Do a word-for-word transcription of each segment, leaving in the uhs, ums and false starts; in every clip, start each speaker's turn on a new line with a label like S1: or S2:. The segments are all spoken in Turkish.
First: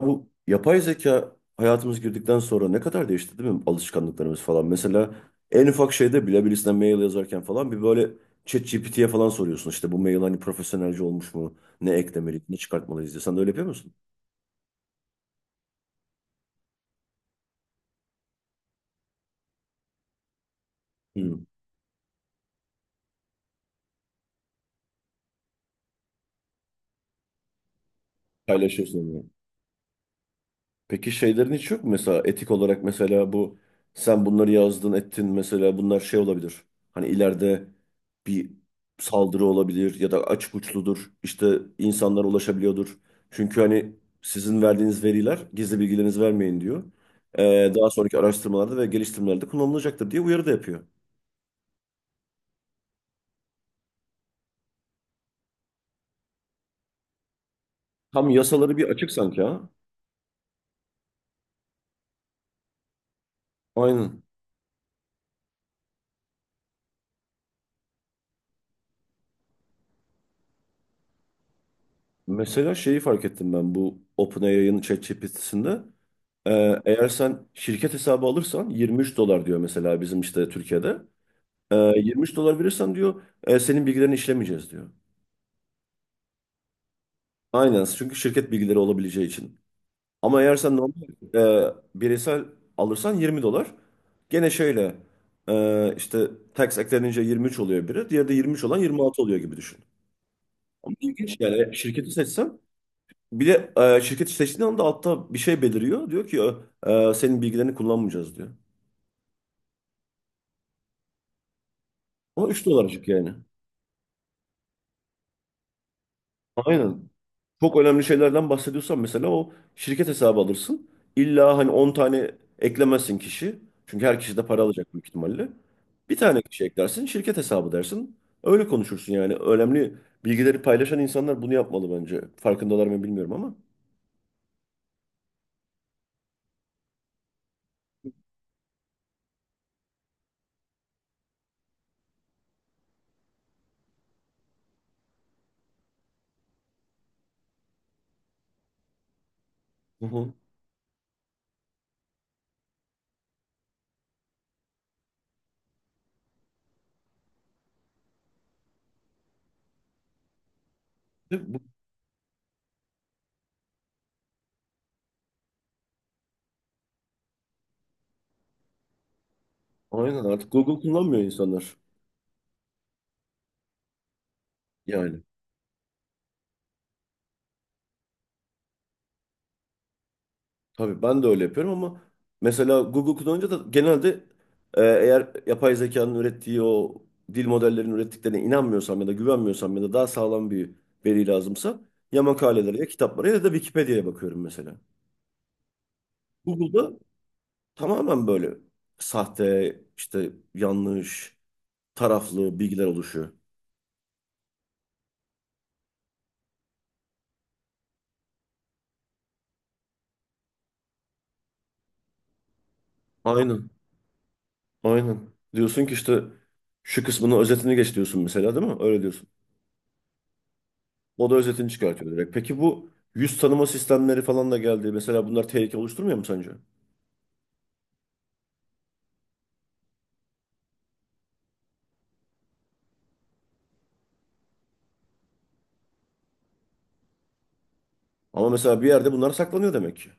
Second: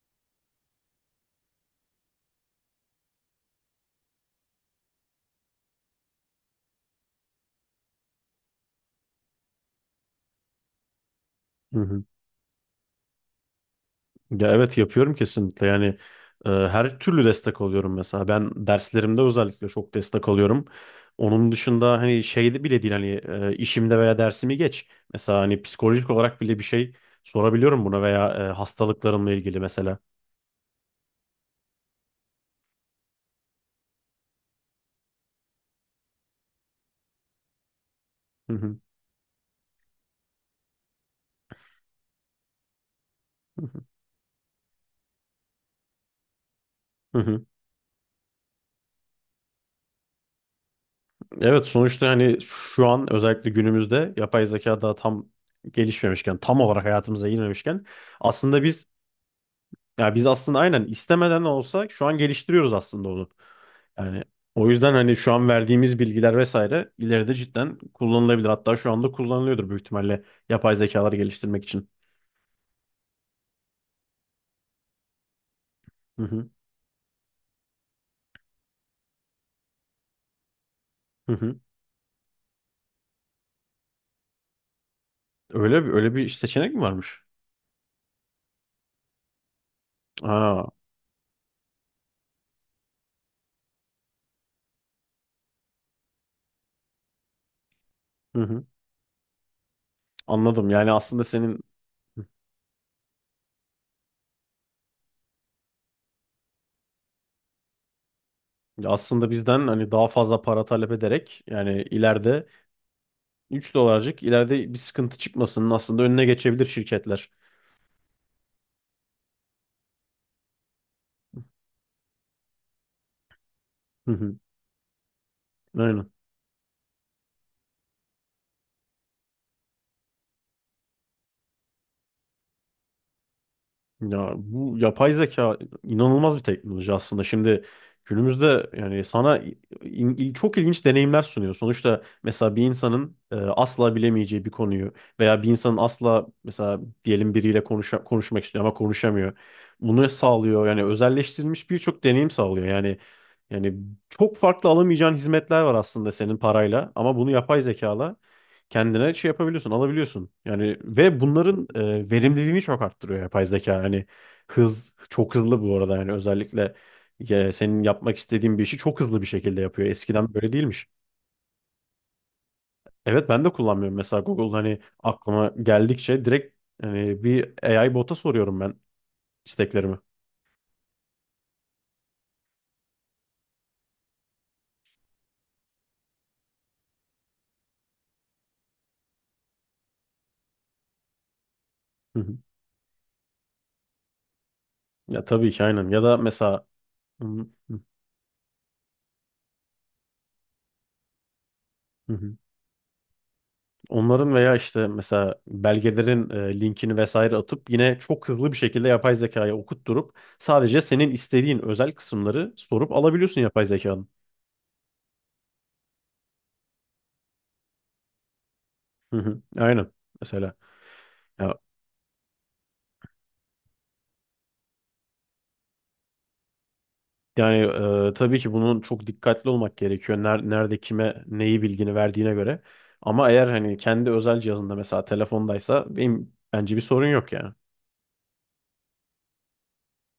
S1: Bu yapay zeka hayatımız girdikten sonra ne kadar değişti değil mi, alışkanlıklarımız falan. Mesela en ufak şeyde bile birisine mail yazarken falan bir böyle ChatGPT'ye falan soruyorsun. İşte bu mail hani profesyonelce olmuş mu?
S2: Hı
S1: Ne
S2: hı.
S1: eklemeliyiz, ne çıkartmalıyız diye. Sen de öyle yapıyor musun?
S2: Ya evet yapıyorum kesinlikle yani e, her türlü destek alıyorum mesela ben derslerimde özellikle çok destek alıyorum.
S1: Hı.
S2: Onun dışında hani şeyde bile değil hani e, işimde veya dersimi geç. Mesela hani psikolojik olarak bile bir şey sorabiliyorum buna veya e,
S1: Paylaşıyorsun.
S2: hastalıklarımla ilgili mesela.
S1: Peki şeylerin hiç yok mu mesela etik olarak, mesela bu sen bunları yazdın ettin mesela bunlar şey olabilir. Hani ileride bir
S2: Hı hı,
S1: saldırı olabilir ya da açık uçludur işte insanlara ulaşabiliyordur. Çünkü
S2: hı hı,
S1: hani sizin verdiğiniz veriler, gizli bilgilerinizi vermeyin diyor.
S2: hı hı.
S1: Ee, daha sonraki araştırmalarda ve geliştirmelerde kullanılacaktır diye uyarı da yapıyor.
S2: Evet sonuçta hani şu an özellikle günümüzde yapay zeka daha tam gelişmemişken tam olarak hayatımıza girmemişken
S1: Tam
S2: aslında
S1: yasaları bir
S2: biz.
S1: açık sanki ha.
S2: Ya biz aslında aynen istemeden de olsa şu an geliştiriyoruz aslında onu.
S1: Aynen.
S2: Yani o yüzden hani şu an verdiğimiz bilgiler vesaire ileride cidden kullanılabilir. Hatta şu anda kullanılıyordur büyük ihtimalle yapay zekalar geliştirmek için.
S1: Mesela şeyi fark ettim ben bu OpenAI'ın ChatGPT'sinde.
S2: Hı hı,
S1: Ee, eğer sen şirket hesabı alırsan yirmi üç dolar diyor mesela, bizim işte Türkiye'de.
S2: hı hı.
S1: Ee, yirmi üç dolar verirsen diyor, "e, senin bilgilerini işlemeyeceğiz" diyor.
S2: Öyle bir öyle bir seçenek mi varmış?
S1: Aynen, çünkü şirket bilgileri olabileceği için. Ama eğer
S2: Aa,
S1: sen normal, e, bireysel alırsan yirmi dolar. Gene şöyle, e, işte tax eklenince yirmi üç oluyor biri. Diğeri de
S2: hı
S1: yirmi üç
S2: hı.
S1: olan yirmi altı oluyor gibi düşün.
S2: Anladım. Yani
S1: Ama
S2: aslında
S1: ilginç
S2: senin
S1: yani, şirketi seçsen bir de, e, şirketi seçtiğin anda altta bir şey beliriyor. Diyor ki e, e, senin bilgilerini kullanmayacağız diyor.
S2: aslında bizden hani daha fazla para talep ederek yani ileride
S1: O üç dolarcık yani.
S2: üç dolarcık ileride bir sıkıntı çıkmasının aslında önüne geçebilir
S1: Aynen.
S2: şirketler.
S1: Çok önemli şeylerden bahsediyorsan mesela o şirket hesabı alırsın. İlla hani on tane eklemezsin kişi. Çünkü
S2: Hı
S1: her kişi
S2: hı.
S1: de para alacak büyük ihtimalle.
S2: Aynen.
S1: Bir tane kişi eklersin, şirket hesabı dersin. Öyle konuşursun yani. Önemli bilgileri paylaşan insanlar bunu yapmalı bence. Farkındalar mı bilmiyorum ama.
S2: Ya bu yapay zeka inanılmaz bir teknoloji aslında. Şimdi günümüzde yani sana in- il- çok ilginç deneyimler sunuyor. Sonuçta mesela bir insanın e, asla bilemeyeceği bir konuyu veya bir insanın asla mesela diyelim biriyle konuşa- konuşmak istiyor ama konuşamıyor.
S1: Hı
S2: Bunu
S1: hı.
S2: sağlıyor. Yani özelleştirilmiş birçok deneyim sağlıyor. Yani yani çok farklı alamayacağın hizmetler var aslında senin parayla ama bunu yapay zekala kendine şey yapabiliyorsun, alabiliyorsun. Yani ve
S1: Ve bu-
S2: bunların e, verimliliğini çok arttırıyor yapay zeka. Hani hız çok hızlı bu arada yani özellikle e, senin yapmak istediğin bir işi çok hızlı bir şekilde yapıyor.
S1: Aynen,
S2: Eskiden böyle
S1: artık Google
S2: değilmiş.
S1: kullanmıyor insanlar.
S2: Evet ben de kullanmıyorum mesela Google hani
S1: Yani.
S2: aklıma geldikçe direkt hani bir A I bota soruyorum ben isteklerimi.
S1: Tabii ben de öyle yapıyorum ama mesela Google kullanınca da genelde, e, eğer yapay zekanın ürettiği o dil modellerinin ürettiklerine inanmıyorsam ya da güvenmiyorsam ya da daha sağlam bir veri lazımsa
S2: Hı
S1: ya
S2: hı.
S1: makalelere ya kitaplara ya da Wikipedia'ya bakıyorum mesela.
S2: Ya tabii ki aynen. Ya da mesela
S1: Google'da
S2: hı hı,
S1: tamamen böyle sahte, işte yanlış,
S2: hı hı.
S1: taraflı bilgiler oluşuyor.
S2: Onların veya işte mesela belgelerin e, linkini vesaire atıp yine çok hızlı bir şekilde yapay zekaya okutturup sadece senin istediğin özel kısımları sorup alabiliyorsun yapay
S1: Aynen.
S2: zekanın.
S1: Aynen. Diyorsun ki işte şu kısmını özetini geç diyorsun mesela, değil mi? Öyle
S2: Hı
S1: diyorsun.
S2: hı. Aynen. Mesela
S1: O da
S2: ya
S1: özetini çıkartıyor direkt. Peki bu yüz tanıma sistemleri falan da geldi. Mesela bunlar tehlike oluşturmuyor mu sence?
S2: yani e, tabii ki bunun çok dikkatli olmak gerekiyor. Ner- nerede kime neyi bilgini verdiğine göre. Ama eğer hani kendi özel cihazında mesela telefondaysa benim bence bir sorun yok yani.
S1: Ama mesela bir yerde bunlar saklanıyor demek ki.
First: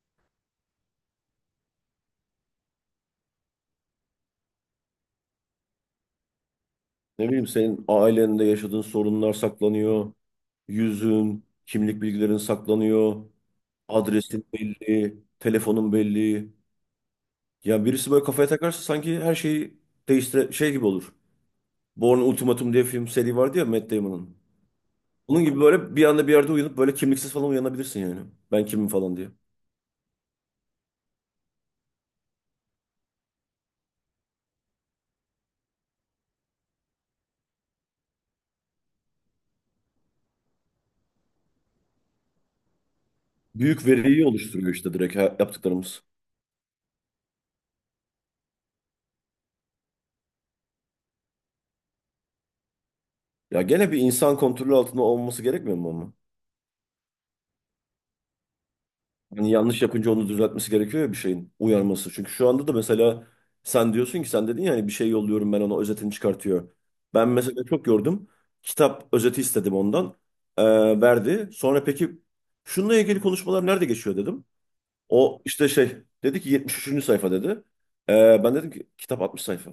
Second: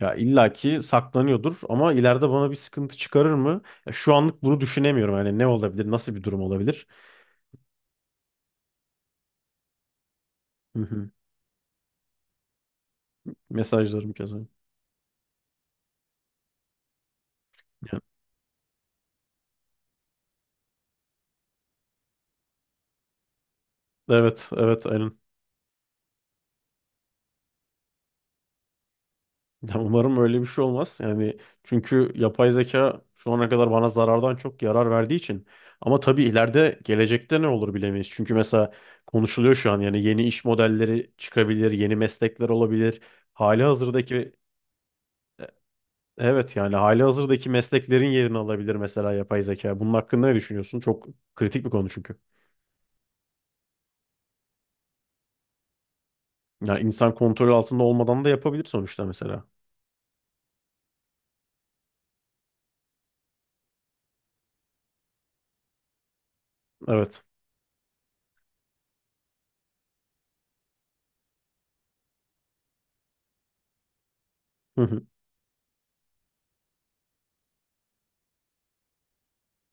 S2: Ya illaki saklanıyordur ama ileride bana bir sıkıntı çıkarır mı? Ya şu anlık bunu düşünemiyorum. Yani ne olabilir, nasıl bir durum olabilir?
S1: Ne bileyim, senin ailende yaşadığın sorunlar saklanıyor.
S2: Hı hı.
S1: Yüzün, kimlik bilgilerin saklanıyor.
S2: Mesajlarım keza.
S1: Adresin belli, telefonun belli. Ya
S2: Yani,
S1: birisi böyle kafaya takarsa sanki her şeyi değiştire şey gibi olur. Born Ultimatum diye film seri vardı ya, Matt Damon'ın.
S2: evet, evet, aynen.
S1: Onun gibi böyle bir anda bir yerde uyanıp böyle kimliksiz falan uyanabilirsin yani. Ben kimim falan diye.
S2: Ya umarım öyle bir şey olmaz. Yani çünkü yapay zeka şu ana kadar bana zarardan çok yarar verdiği için. Ama tabii ileride gelecekte ne olur bilemeyiz. Çünkü mesela konuşuluyor şu an yani yeni iş modelleri çıkabilir, yeni meslekler olabilir. Hali
S1: Büyük veriyi
S2: hazırdaki.
S1: oluşturuyor işte direkt ha-
S2: E-
S1: yaptıklarımız.
S2: evet yani hali hazırdaki mesleklerin yerini alabilir mesela yapay zeka. Bunun hakkında ne düşünüyorsun? Çok kritik bir konu çünkü.
S1: Ya gene bir insan kontrolü altında olması gerekmiyor mu ama?
S2: Ya insan kontrol altında olmadan da yapabilir sonuçta mesela.
S1: Hani yanlış yapınca onu düzeltmesi gerekiyor ya, bir şeyin uyarması. Çünkü şu anda da mesela sen diyorsun ki, sen dedin ya hani, bir şey yolluyorum ben ona, özetini çıkartıyor.
S2: Evet.
S1: Ben mesela çok gördüm. Kitap özeti istedim ondan. Ee, verdi. Sonra peki şununla ilgili konuşmalar nerede geçiyor dedim. O işte şey dedi ki yetmiş üçüncü sayfa dedi. Ee, ben dedim ki kitap altmış sayfa.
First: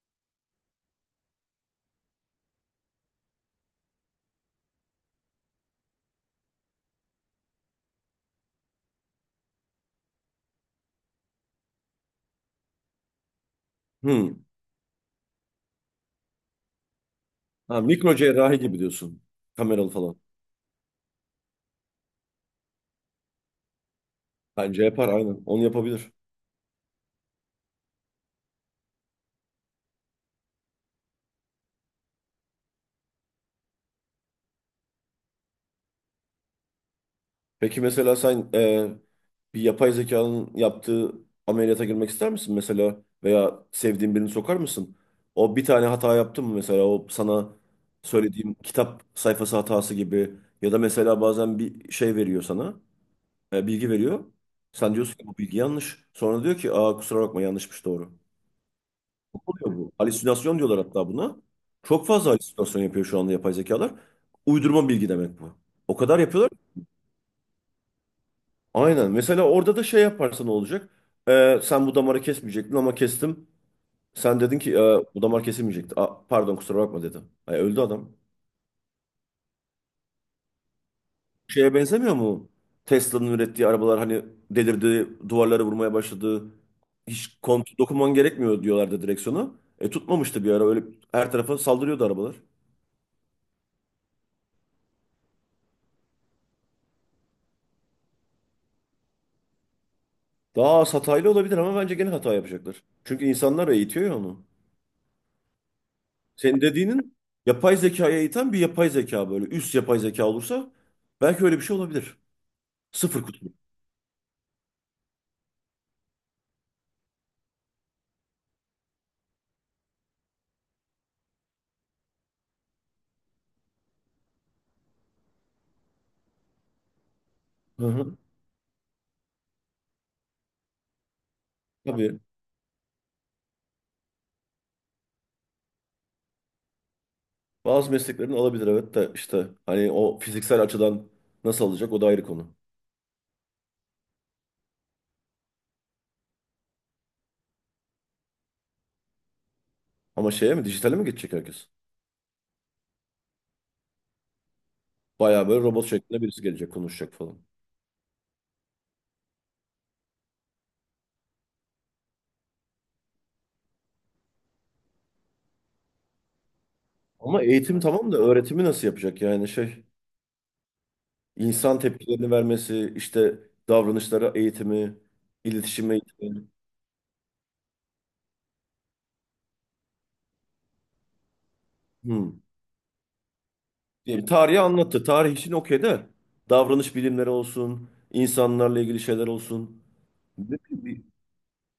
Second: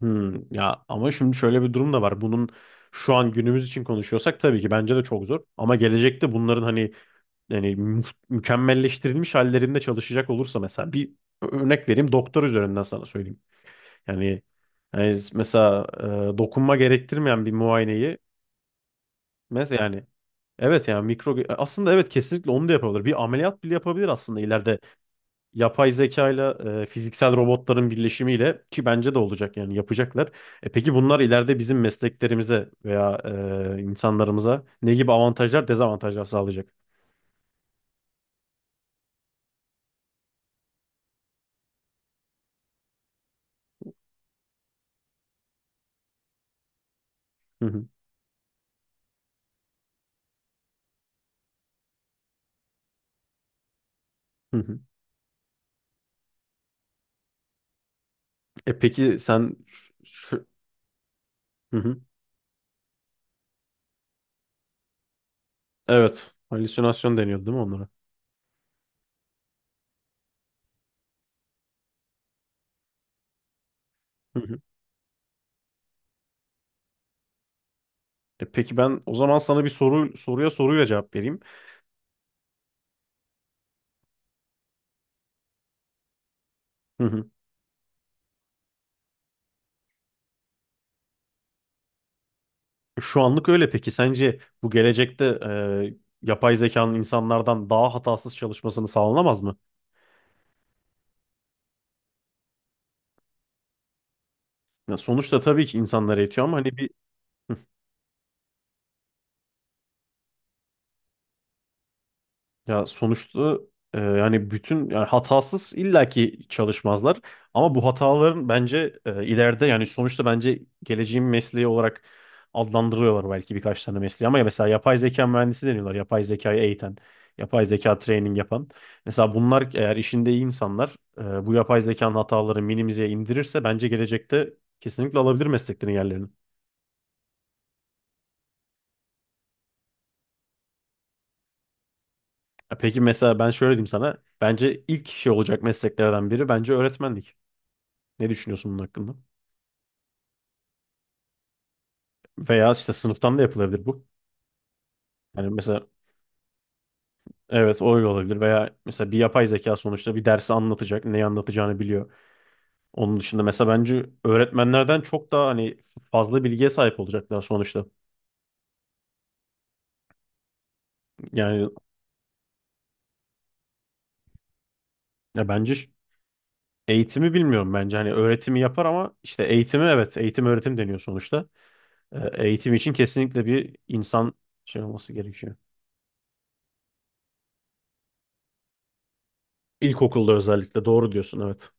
S2: Hmm, ya ama şimdi şöyle bir durum da var. Bunun şu an günümüz için konuşuyorsak tabii ki bence de çok zor. Ama gelecekte bunların hani yani mü- mükemmelleştirilmiş hallerinde çalışacak olursa mesela bir örnek vereyim doktor üzerinden sana söyleyeyim. Yani,
S1: Hmm.
S2: yani mesela e, dokunma gerektirmeyen bir
S1: Ha, mikro
S2: muayeneyi
S1: cerrahi gibi diyorsun.
S2: mesela
S1: Kameralı
S2: yani
S1: falan.
S2: evet yani mikro aslında evet kesinlikle onu da yapabilir. Bir ameliyat bile yapabilir aslında ileride
S1: Bence yapar aynen. Onu
S2: yapay
S1: yapabilir.
S2: zekayla e, fiziksel robotların birleşimiyle ki bence de olacak yani yapacaklar. E peki bunlar ileride bizim mesleklerimize veya e, insanlarımıza ne gibi avantajlar, dezavantajlar sağlayacak?
S1: Peki mesela sen, e, bir yapay zekanın yaptığı ameliyata girmek ister misin mesela? Veya sevdiğin birini sokar mısın? O bir tane hata yaptı mı mesela? O sana
S2: Hı hı,
S1: söylediğim kitap sayfası hatası gibi. Ya da mesela bazen bir şey veriyor sana, e, bilgi veriyor.
S2: hı hı.
S1: Sen diyorsun ki bu bilgi yanlış. Sonra diyor ki, aa, kusura bakma, yanlışmış, doğru.
S2: E peki
S1: Ne
S2: sen
S1: oluyor bu?
S2: şu,
S1: Halüsinasyon diyorlar hatta buna.
S2: hı hı.
S1: Çok fazla halüsinasyon yapıyor şu anda yapay zekalar. Uydurma bilgi demek bu. O kadar
S2: Evet,
S1: yapıyorlar.
S2: halüsinasyon deniyordu değil mi onlara?
S1: Aynen. Mesela orada da şey yaparsa ne olacak? Ee, sen bu damarı kesmeyecektin ama kestim.
S2: Hı
S1: Sen
S2: hı.
S1: dedin ki, "Ee, bu damar kesilmeyecekti." Aa, pardon, kusura bakma dedi. Ay, öldü adam.
S2: E peki ben o zaman sana bir soru soruya soruyla cevap vereyim.
S1: Şeye benzemiyor mu? Tesla'nın ürettiği arabalar hani delirdi, duvarlara vurmaya başladı.
S2: Hı hı.
S1: Hiç kontrol dokunman gerekmiyor diyorlardı, direksiyonu. E tutmamıştı bir ara, öyle her tarafa saldırıyordu arabalar.
S2: Şu anlık öyle peki sence bu gelecekte e, yapay zekanın insanlardan daha hatasız çalışmasını sağlanamaz mı?
S1: Daha az hataylı olabilir ama bence gene hata yapacaklar. Çünkü insanlar eğitiyor ya onu.
S2: Ya sonuçta tabii ki insanlar eğitiyor ama
S1: Senin
S2: hani bir
S1: dediğinin, yapay zekaya iten bir yapay zeka böyle, üst yapay zeka olursa belki öyle bir şey olabilir.
S2: ya
S1: Sıfır kutu.
S2: sonuçta e, yani bütün yani hatasız illaki çalışmazlar ama bu hataların bence e, ileride yani sonuçta bence geleceğin mesleği olarak adlandırıyorlar belki birkaç tane mesleği ama ya mesela yapay zeka mühendisi deniyorlar yapay zekayı eğiten yapay
S1: Hı
S2: zeka
S1: hı.
S2: training yapan mesela bunlar eğer işinde iyi insanlar e, bu yapay zekanın
S1: Tabii,
S2: hataları minimize indirirse bence gelecekte kesinlikle alabilir mesleklerin yerlerini.
S1: bazı mesleklerin alabilir evet, de işte hani o fiziksel açıdan nasıl alacak, o da ayrı konu.
S2: Ya peki mesela ben şöyle diyeyim sana. Bence ilk şey olacak mesleklerden biri bence öğretmenlik. Ne düşünüyorsun bunun hakkında?
S1: Ama şeye mi, dijitale mi geçecek herkes?
S2: Veya işte sınıftan da yapılabilir bu.
S1: Bayağı
S2: Yani
S1: böyle
S2: mesela
S1: robot şeklinde birisi gelecek konuşacak falan.
S2: evet o öyle olabilir. Veya mesela bir yapay zeka sonuçta bir dersi anlatacak. Neyi anlatacağını biliyor. Onun dışında mesela bence öğretmenlerden çok daha hani fazla bilgiye sahip olacaklar
S1: Ama eğitim
S2: sonuçta.
S1: tamam da öğretimi nasıl yapacak yani, şey
S2: Yani
S1: insan tepkilerini vermesi, işte davranışlara eğitimi,
S2: ya bence ş-
S1: iletişim eğitimi.
S2: eğitimi bilmiyorum bence. Hani öğretimi yapar ama işte eğitimi evet eğitim öğretim deniyor sonuçta.
S1: Hı.
S2: Ee, Eğitim için kesinlikle bir
S1: Yani
S2: insan
S1: tarihi
S2: şey
S1: anlattı,
S2: olması
S1: tarih için
S2: gerekiyor.
S1: okey de davranış bilimleri olsun, insanlarla ilgili şeyler olsun.
S2: İlkokulda
S1: Ne
S2: özellikle
S1: bileyim, bir
S2: doğru diyorsun evet.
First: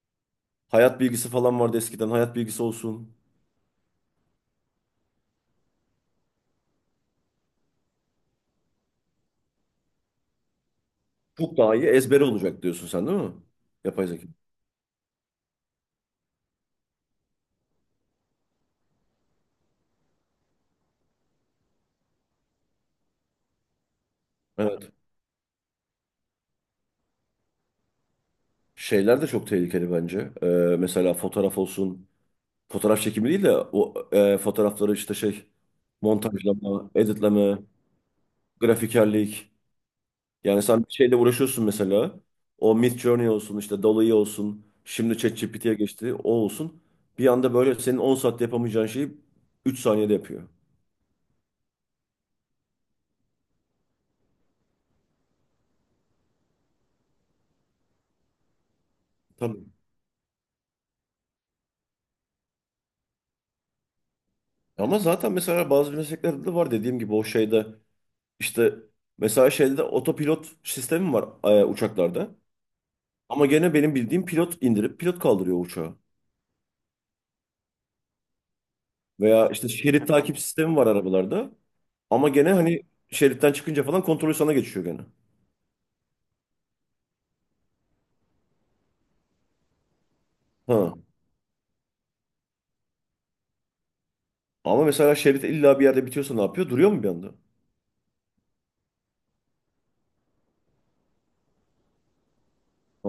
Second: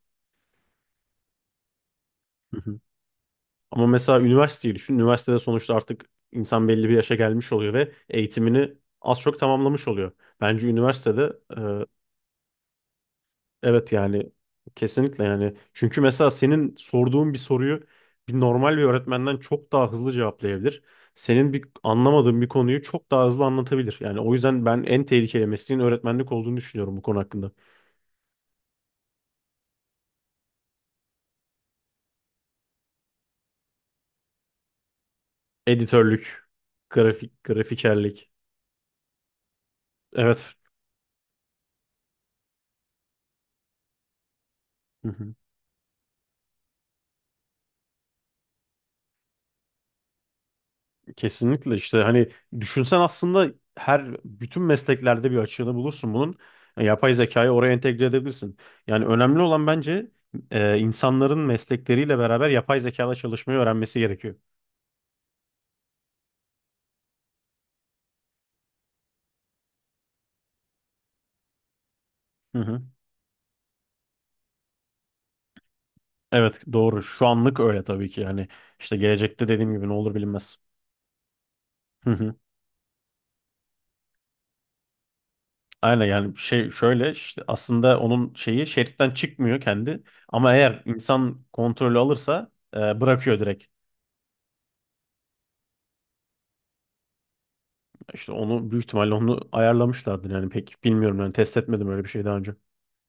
S1: hayat bilgisi falan vardı eskiden. Hayat
S2: Hı
S1: bilgisi
S2: hı.
S1: olsun.
S2: Ama mesela üniversiteyi düşün. Üniversitede sonuçta artık insan belli bir yaşa gelmiş oluyor ve eğitimini az çok tamamlamış oluyor. Bence üniversitede
S1: Çok daha
S2: e,
S1: iyi ezbere olacak diyorsun sen, değil mi?
S2: evet
S1: Yapay zeka.
S2: yani kesinlikle yani. Çünkü mesela senin sorduğun bir soruyu bir normal bir öğretmenden çok daha hızlı cevaplayabilir. Senin bir anlamadığın bir konuyu çok daha hızlı anlatabilir. Yani o yüzden ben
S1: Evet.
S2: en tehlikeli mesleğin öğretmenlik olduğunu düşünüyorum bu konu hakkında.
S1: Şeyler de çok tehlikeli bence. Ee, mesela fotoğraf olsun. Fotoğraf çekimi değil de o, e, fotoğrafları işte şey
S2: Editörlük,
S1: montajlama,
S2: grafik,
S1: editleme,
S2: grafikerlik.
S1: grafikerlik.
S2: Evet.
S1: Yani sen bir şeyle uğraşıyorsun mesela. O Midjourney olsun, işte Dall-E olsun.
S2: Hı
S1: Şimdi
S2: hı.
S1: ChatGPT'ye geçti. O olsun. Bir anda böyle senin on saatte yapamayacağın şeyi üç saniyede yapıyor.
S2: Kesinlikle işte hani düşünsen aslında her bütün mesleklerde bir açığını bulursun bunun. Yani yapay zekayı oraya entegre edebilirsin. Yani önemli olan
S1: Tabii.
S2: bence e, insanların meslekleriyle beraber yapay zekada çalışmayı öğrenmesi gerekiyor.
S1: Ama zaten mesela bazı mesleklerde de var dediğim gibi, o şeyde işte, mesela şeyde de otopilot sistemi var, e, uçaklarda.
S2: Hı hı.
S1: Ama gene benim bildiğim pilot indirip pilot kaldırıyor uçağı.
S2: Evet doğru. Şu anlık öyle tabii ki yani işte gelecekte
S1: Veya işte
S2: dediğim gibi ne
S1: şerit
S2: olur
S1: takip
S2: bilinmez.
S1: sistemi var arabalarda.
S2: Hı
S1: Ama
S2: hı.
S1: gene hani şeritten çıkınca falan kontrolü sana geçiyor gene.
S2: Aynen yani şey şöyle işte aslında onun şeyi şeritten çıkmıyor kendi ama eğer
S1: Ha.
S2: insan kontrolü alırsa e, bırakıyor direkt.
S1: Ama mesela şerit illa bir yerde bitiyorsa ne yapıyor? Duruyor mu bir anda?
S2: İşte onu büyük ihtimalle onu ayarlamışlardır yani pek bilmiyorum yani test etmedim öyle bir şey daha önce.
S1: Ha.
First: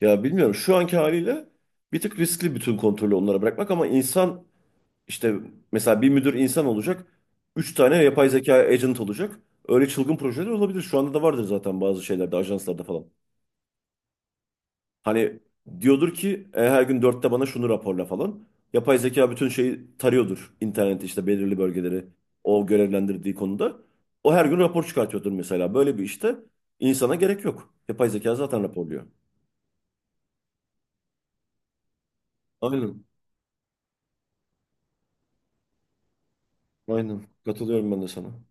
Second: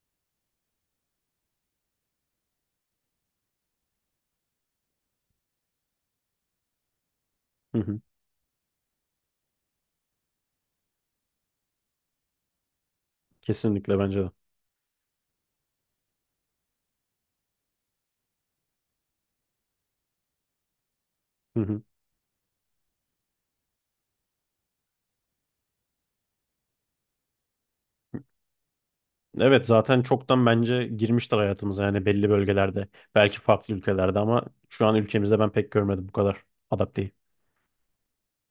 S1: Ya bilmiyorum. Şu anki haliyle bir tık riskli bütün kontrolü onlara bırakmak, ama insan işte mesela bir müdür insan olacak. Üç
S2: Hı hı.
S1: tane yapay zeka agent olacak. Öyle çılgın projeler olabilir. Şu anda da vardır zaten bazı şeylerde, ajanslarda falan.
S2: Kesinlikle bence de.
S1: Hani diyordur ki, "E, her gün dörtte bana şunu raporla" falan. Yapay zeka bütün şeyi tarıyordur internette, işte belirli
S2: Hı hı.
S1: bölgeleri, o görevlendirdiği konuda. O her gün rapor çıkartıyordur mesela. Böyle bir işte insana gerek yok, yapay zeka zaten raporluyor.
S2: Evet zaten çoktan bence girmiştir hayatımıza yani belli bölgelerde
S1: Aynen.
S2: belki farklı ülkelerde ama şu an ülkemizde ben pek görmedim bu kadar adapte
S1: Aynen. Katılıyorum ben de sana.